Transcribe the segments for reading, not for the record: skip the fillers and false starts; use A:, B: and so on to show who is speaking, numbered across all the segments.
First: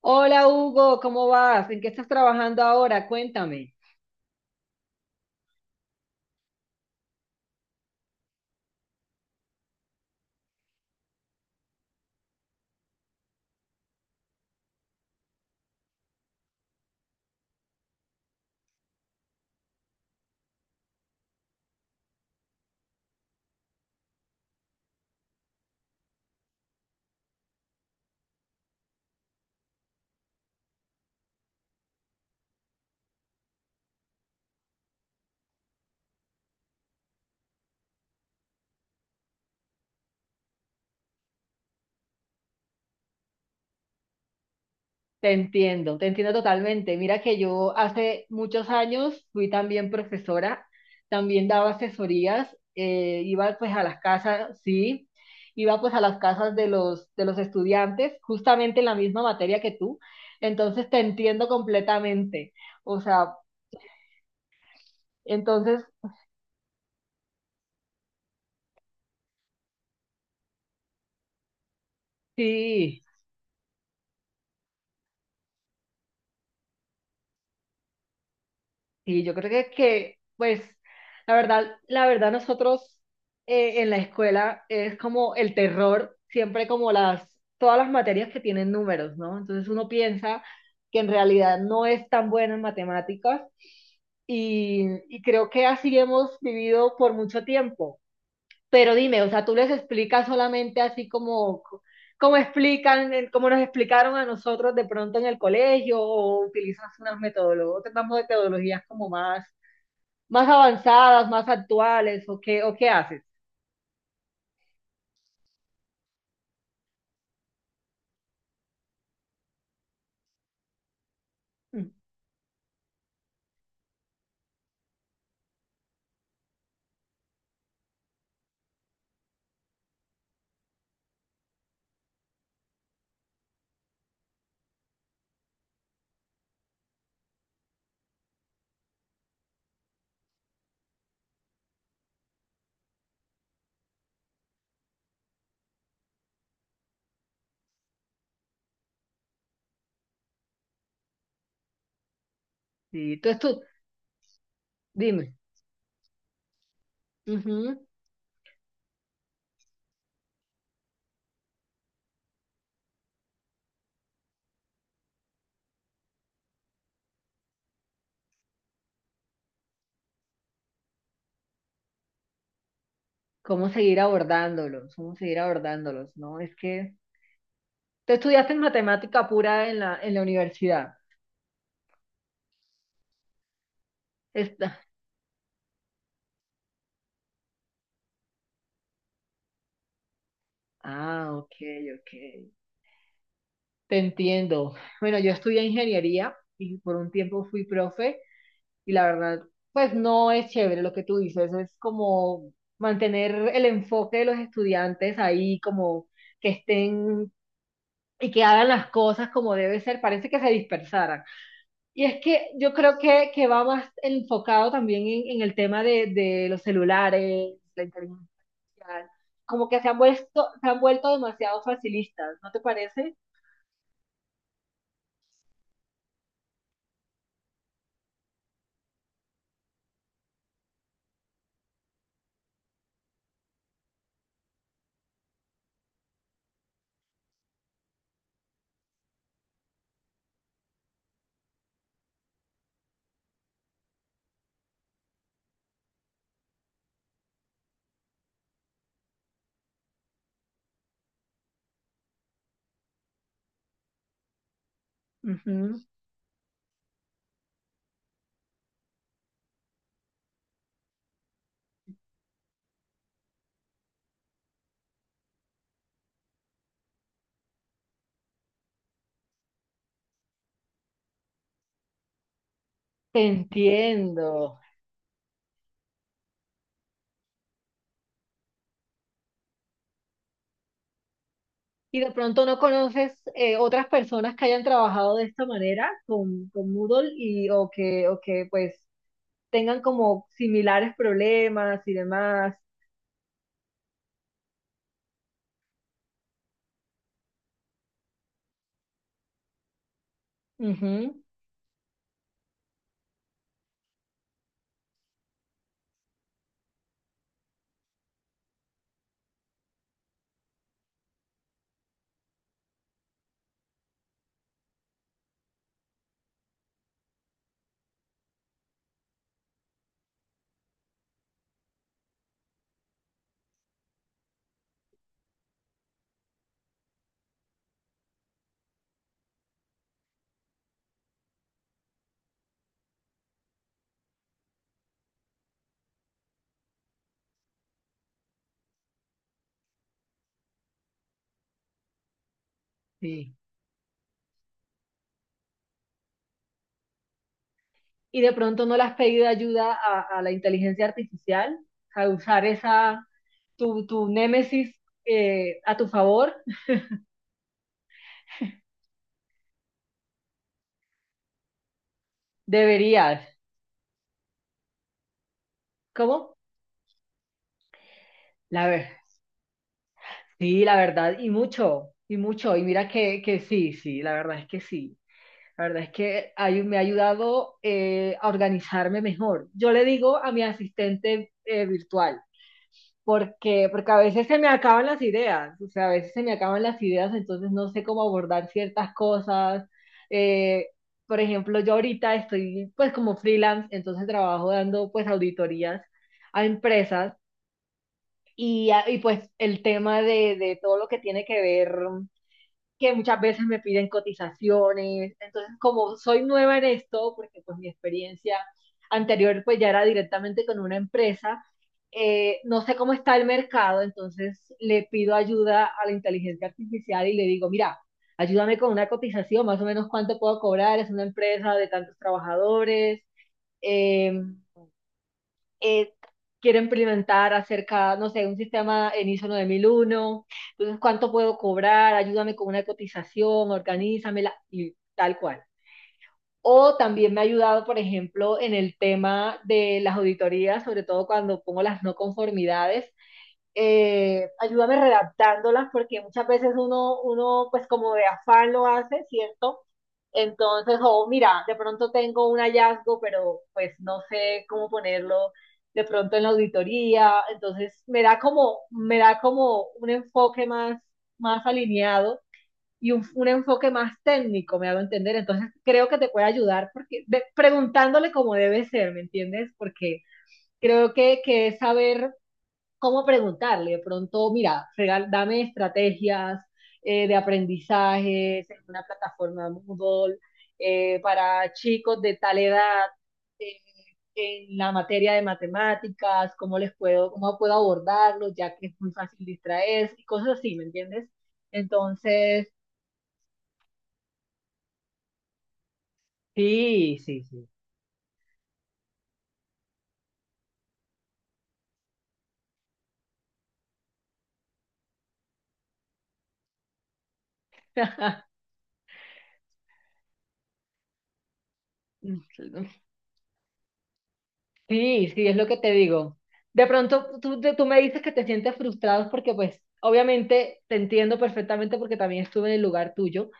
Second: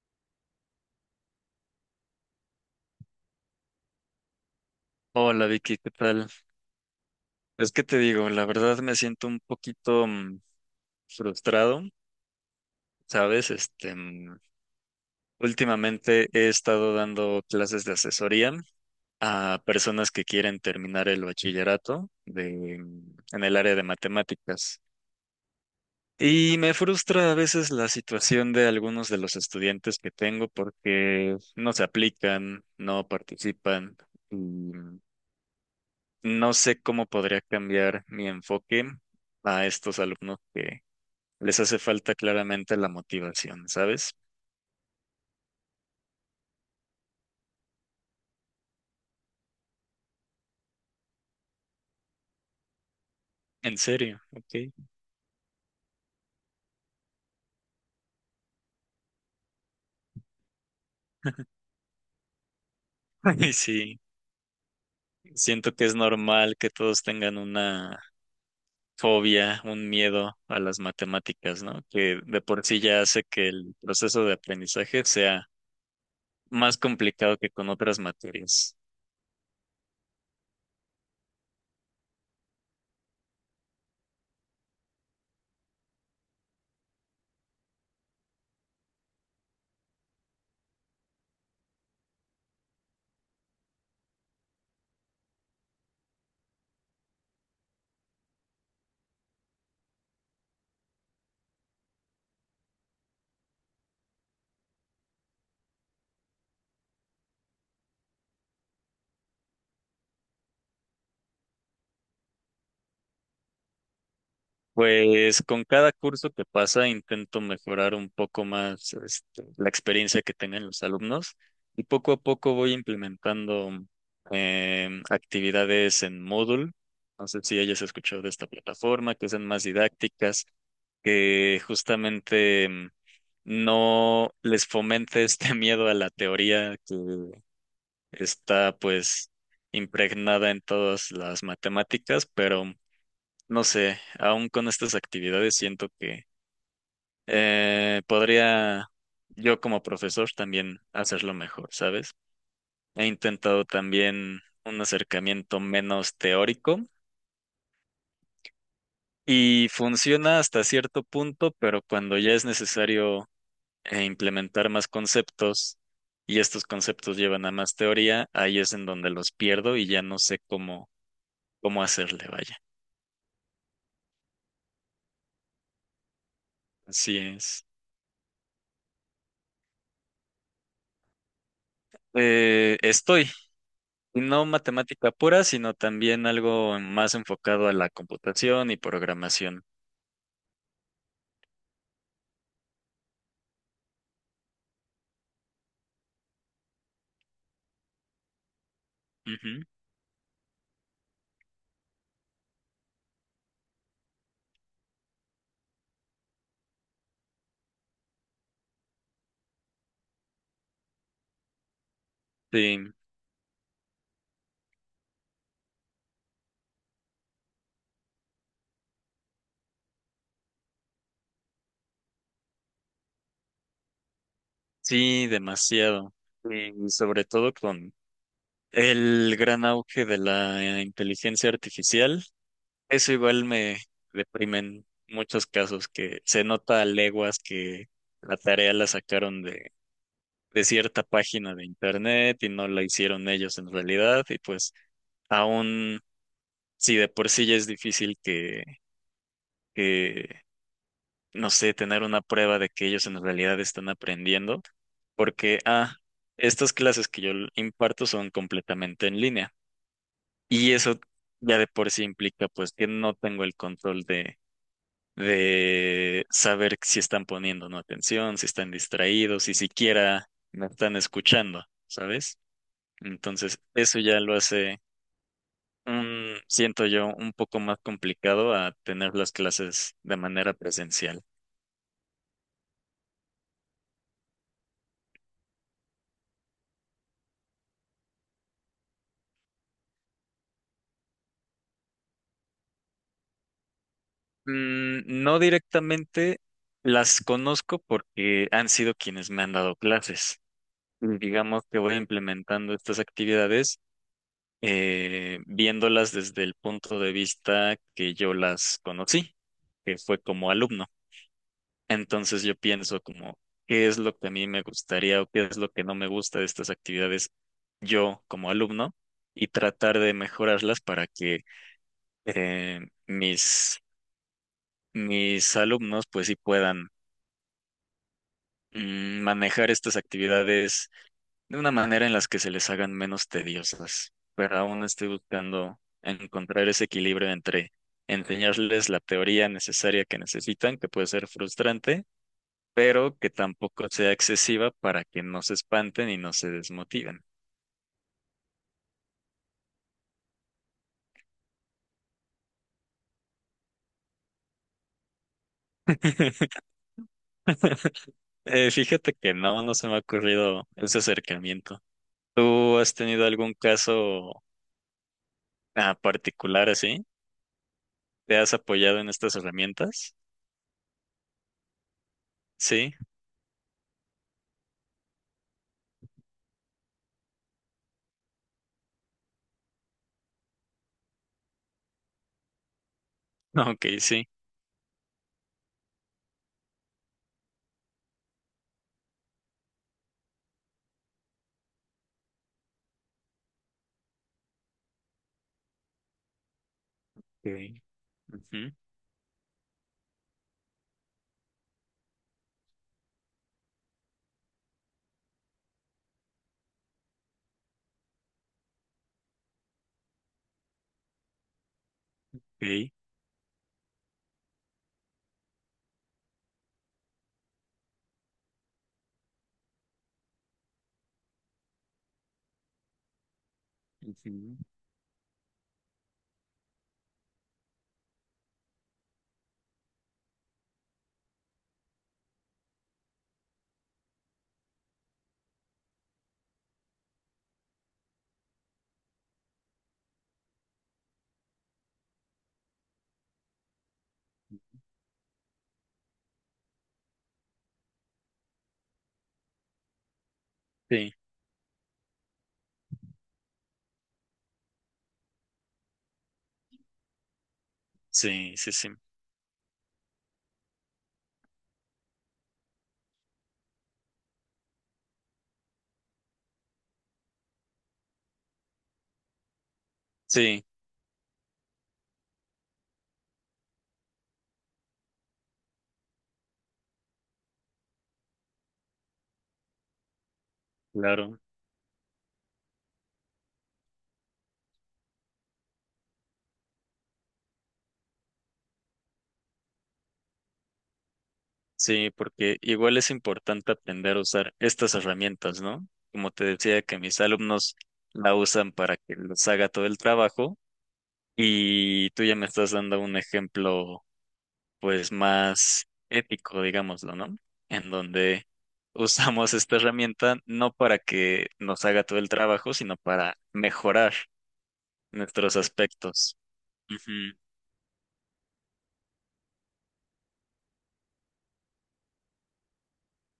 A: Hola Hugo, ¿cómo vas? ¿En qué estás trabajando ahora? Cuéntame.
B: Hola Vicky, ¿qué tal? Es que te digo, la verdad me siento un poquito frustrado, ¿sabes? Últimamente he estado dando clases de asesoría a personas que quieren terminar el bachillerato en el área de matemáticas. Y me frustra a veces la situación de algunos de los estudiantes que tengo porque no se aplican, no participan. No sé cómo podría cambiar mi enfoque a estos alumnos que les hace falta claramente la motivación, ¿sabes?
A: Te entiendo totalmente. Mira que yo hace muchos años fui también profesora, también daba asesorías, iba pues
B: En
A: a las
B: serio,
A: casas,
B: ok.
A: sí, iba pues a las casas de los estudiantes, justamente en la misma materia que tú. Entonces te entiendo completamente. O sea,
B: Y sí, siento
A: entonces
B: que es normal que todos tengan una fobia, un miedo a las matemáticas, ¿no? Que de por sí ya
A: sí.
B: hace que el proceso de aprendizaje sea más complicado que con otras materias.
A: Sí, yo creo pues, la verdad nosotros en la escuela es como el terror, siempre todas las materias que tienen números, ¿no? Entonces uno piensa que en realidad no es tan bueno en matemáticas y creo que así hemos vivido por mucho tiempo. Pero dime, o sea, tú les explicas solamente así como explican, como nos explicaron a nosotros de pronto en el colegio o utilizas unas metodologías, otras metodologías como más avanzadas, más actuales, o qué haces.
B: Pues con cada curso que pasa intento mejorar un poco más este, la experiencia que tengan los alumnos y
A: Mm.
B: poco a poco voy implementando actividades en Moodle. No sé si hayas escuchado de esta plataforma, que sean más didácticas, que justamente no les fomente este miedo a la teoría que está pues impregnada en todas las matemáticas, pero no sé, aún con estas actividades siento que podría yo como profesor también hacerlo mejor, ¿sabes? He
A: Sí, entonces tú,
B: intentado también un
A: dime,
B: acercamiento menos teórico
A: ujú.
B: y funciona hasta cierto punto, pero cuando ya es necesario implementar más conceptos y estos conceptos llevan a más teoría, ahí es en donde los pierdo y ya no sé cómo, cómo hacerle, vaya.
A: ¿Cómo seguir abordándolos? ¿Cómo seguir abordándolos? No, es que
B: Así es.
A: tú estudiaste en matemática pura en la universidad.
B: Estoy No
A: Esta-
B: matemática pura, sino también algo más enfocado a la computación y programación.
A: Ah, ok, ok. Te entiendo. Bueno, yo estudié ingeniería y por un tiempo fui profe y la verdad,
B: Ujú.
A: pues no es chévere lo que tú dices, es como mantener el enfoque de los estudiantes ahí, como que estén y que hagan las cosas como debe ser, parece que se dispersaran. Y es que yo
B: Sí,
A: creo que va más enfocado también en el tema de los celulares, la inteligencia artificial, como que se han vuelto demasiado facilistas, ¿no te parece?
B: sí, demasiado. Sí, y sobre todo con el gran auge de la inteligencia artificial, eso igual me deprime en muchos casos que se nota a leguas que la tarea la sacaron de cierta página de internet y no la hicieron ellos en realidad y pues aún si de por sí ya es difícil que no sé, tener una prueba de que ellos en realidad están aprendiendo, porque,
A: Ujú.
B: ah, estas clases que imparto son completamente en línea. Y eso ya de por sí implica, pues, que no tengo el control de saber si están poniendo o no atención, si están distraídos, si siquiera me están escuchando, ¿sabes?
A: Te
B: Entonces, eso ya lo
A: entiendo.
B: hace un, siento yo, un poco más complicado a tener las clases de manera presencial.
A: Y de pronto no conoces otras personas que hayan trabajado de esta manera con Moodle y o que pues tengan como similares problemas y demás.
B: Mm, no directamente las conozco porque han sido quienes me han dado clases.
A: Ujú.
B: Y digamos que voy implementando estas actividades viéndolas desde el punto de vista que yo las conocí, que fue como alumno. Entonces yo pienso como, ¿qué es lo que a mí me gustaría o qué es lo que no me gusta de estas actividades yo como alumno? Y tratar de mejorarlas para que eh, mis, mis alumnos pues sí puedan manejar estas actividades de una manera en las que se les hagan menos tediosas, pero aún estoy buscando encontrar ese equilibrio entre enseñarles la teoría necesaria que necesitan, que puede ser frustrante, pero que
A: Sí.
B: tampoco sea excesiva para que no se espanten y no se desmotiven.
A: Y de pronto no le has pedido ayuda a la inteligencia artificial, a usar esa, tu némesis a tu favor,
B: Fíjate que no, no se me ha ocurrido ese acercamiento. ¿Tú has
A: deberías.
B: tenido algún caso
A: ¿Cómo?
B: particular así? ¿Te has
A: La ver,
B: apoyado en estas herramientas?
A: sí, la verdad, y mucho, y mucho. Y mira
B: Sí,
A: que sí, sí, la verdad es que sí. La verdad es que me ha ayudado a organizarme mejor. Yo le digo a mi asistente virtual, porque,
B: ok,
A: porque a veces
B: sí.
A: se me acaban las ideas, o sea, a veces se me acaban las ideas, entonces no sé cómo abordar ciertas cosas. Eh, por ejemplo, yo ahorita estoy pues como freelance, entonces trabajo dando pues auditorías a empresas
B: Okay.
A: y,
B: Ujú,
A: a- y pues el tema de todo lo que tiene que ver que muchas veces me piden cotizaciones. Entonces, como soy nueva en esto, porque pues mi experiencia anterior pues ya era directamente con una empresa, no sé cómo
B: ok,
A: está el mercado, entonces le pido ayuda a la inteligencia artificial y le digo, mira, ayúdame con una cotización, más o menos cuánto puedo cobrar, es una empresa de tantos trabajadores, eh,
B: ujú,
A: eh, quiero implementar acerca, no sé, un sistema en ISO 9001, entonces cuánto puedo cobrar, ayúdame con una cotización, organízamela y tal cual. O también me ha ayudado, por ejemplo, en el tema de las auditorías, sobre todo cuando pongo las no conformidades, ayúdame redactándolas porque muchas veces uno pues como de afán lo hace, ¿cierto? Entonces, oh,
B: sí,
A: mira, de pronto tengo un hallazgo, pero pues no sé cómo ponerlo de pronto en la auditoría, entonces me da
B: sí,
A: como,
B: sí, sí,
A: me da como un enfoque más alineado y un enfoque más técnico, me hago entender, entonces creo que te puede ayudar porque preguntándole cómo debe ser, ¿me entiendes? Porque
B: sí,
A: creo que es saber cómo preguntarle. De pronto, mira, dame estrategias de aprendizajes en una plataforma Moodle
B: claro,
A: para chicos de tal edad eh, en la materia de matemáticas, cómo les puedo, cómo puedo abordarlo, ya que es muy fácil distraerse y cosas así, ¿me entiendes?
B: sí,
A: Entonces,
B: porque igual es importante aprender a usar estas herramientas, ¿no? Como te decía,
A: sí,
B: que mis
A: sí, sí.
B: alumnos la usan para que les haga todo el trabajo y tú ya me estás dando un ejemplo, pues, más ético, digámoslo, ¿no? En donde usamos esta herramienta no para que nos haga todo el trabajo, sino para mejorar
A: Sí, sí, es lo
B: nuestros
A: que te digo.
B: aspectos.
A: De pronto tú me dices que te sientes frustrado porque pues obviamente te entiendo perfectamente porque también estuve en el lugar tuyo,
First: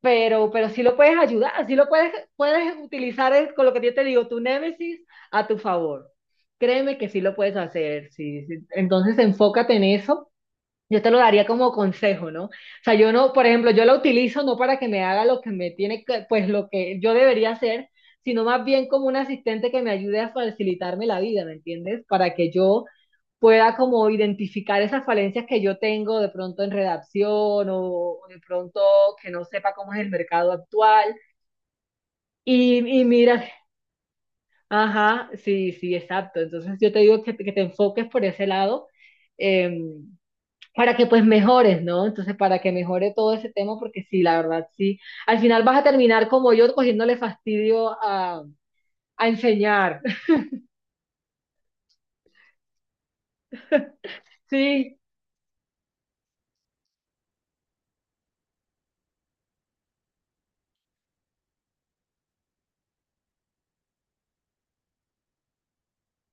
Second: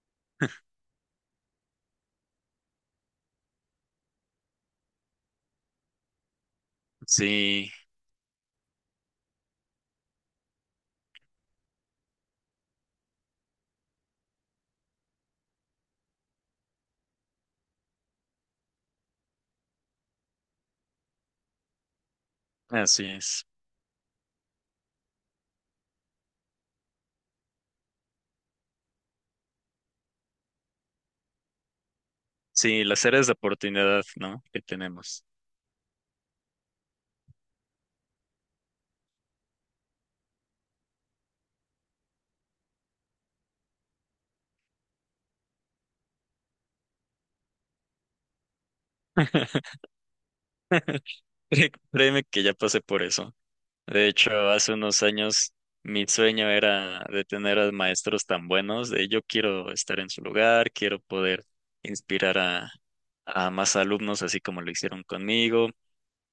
A: pero sí lo puedes ayudar, puedes utilizar con lo que yo te digo, tu némesis a tu favor. Créeme que sí lo puedes
B: Sí,
A: hacer, sí, sí. Entonces enfócate en eso yo te lo daría como consejo, ¿no? O sea, yo no, por ejemplo, yo la utilizo no para que me haga lo que me tiene que, pues lo que yo debería hacer, sino más bien como un asistente que me ayude a facilitarme la vida, ¿me entiendes? Para que yo
B: así es.
A: pueda como identificar esas falencias que yo tengo de pronto en redacción o, de pronto que no sepa cómo es el mercado actual. Y,
B: Sí,
A: y
B: las áreas de
A: mira,
B: oportunidad, ¿no? Que tenemos.
A: ajá, sí, sí, exacto. Entonces yo te digo que te enfoques por ese lado. em, para que pues mejores, ¿no? Entonces, para que mejore todo ese tema, porque sí, la verdad, sí. Al final vas a terminar como yo, cogiéndole fastidio a enseñar.
B: Créeme que ya pasé por eso. De hecho, hace
A: Sí,
B: unos años mi sueño era de tener a maestros tan buenos, de yo quiero estar en su lugar, quiero poder inspirar a más alumnos, así como lo hicieron conmigo,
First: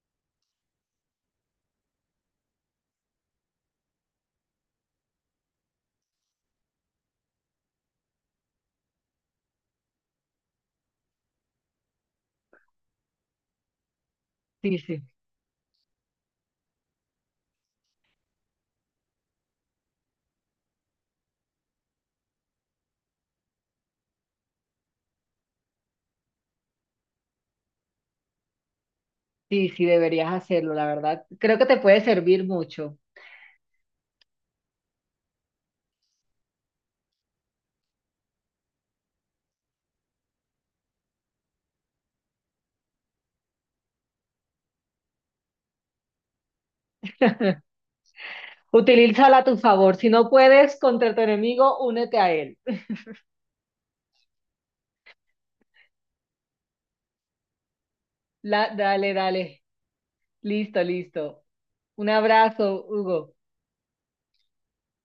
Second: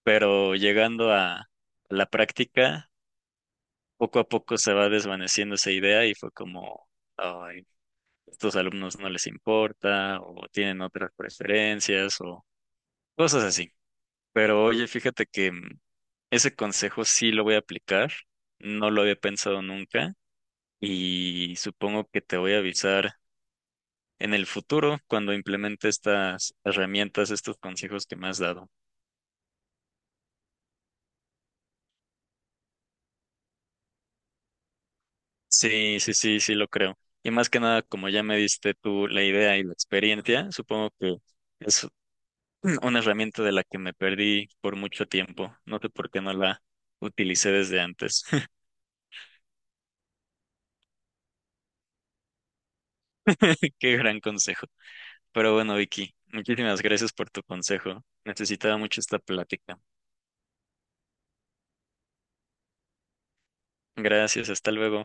B: pero llegando a la práctica, poco a poco se va desvaneciendo esa idea y fue como, "Ay, estos alumnos no les importa o tienen otras preferencias o cosas así." Pero
A: sí,
B: oye,
A: sí,
B: fíjate que ese consejo sí lo voy a aplicar, no lo había pensado nunca y supongo que te voy a avisar en el futuro cuando implemente estas herramientas, estos consejos que me has dado.
A: sí, sí, deberías hacerlo, la verdad. Creo que te puede servir mucho.
B: Sí, sí, sí, sí lo creo. Y más que nada, como ya me diste tú la idea y la experiencia, supongo que es una herramienta de la que me perdí por mucho tiempo. No sé por qué no la utilicé desde antes.
A: Utilízala a tu favor. Si no puedes contra tu enemigo, únete a él.
B: Qué gran consejo. Pero bueno, Vicky, muchísimas gracias por tu consejo. Necesitaba mucho
A: Dale,
B: esta
A: dale.
B: plática.
A: Listo, listo. Un abrazo, Hugo.
B: Gracias, hasta luego.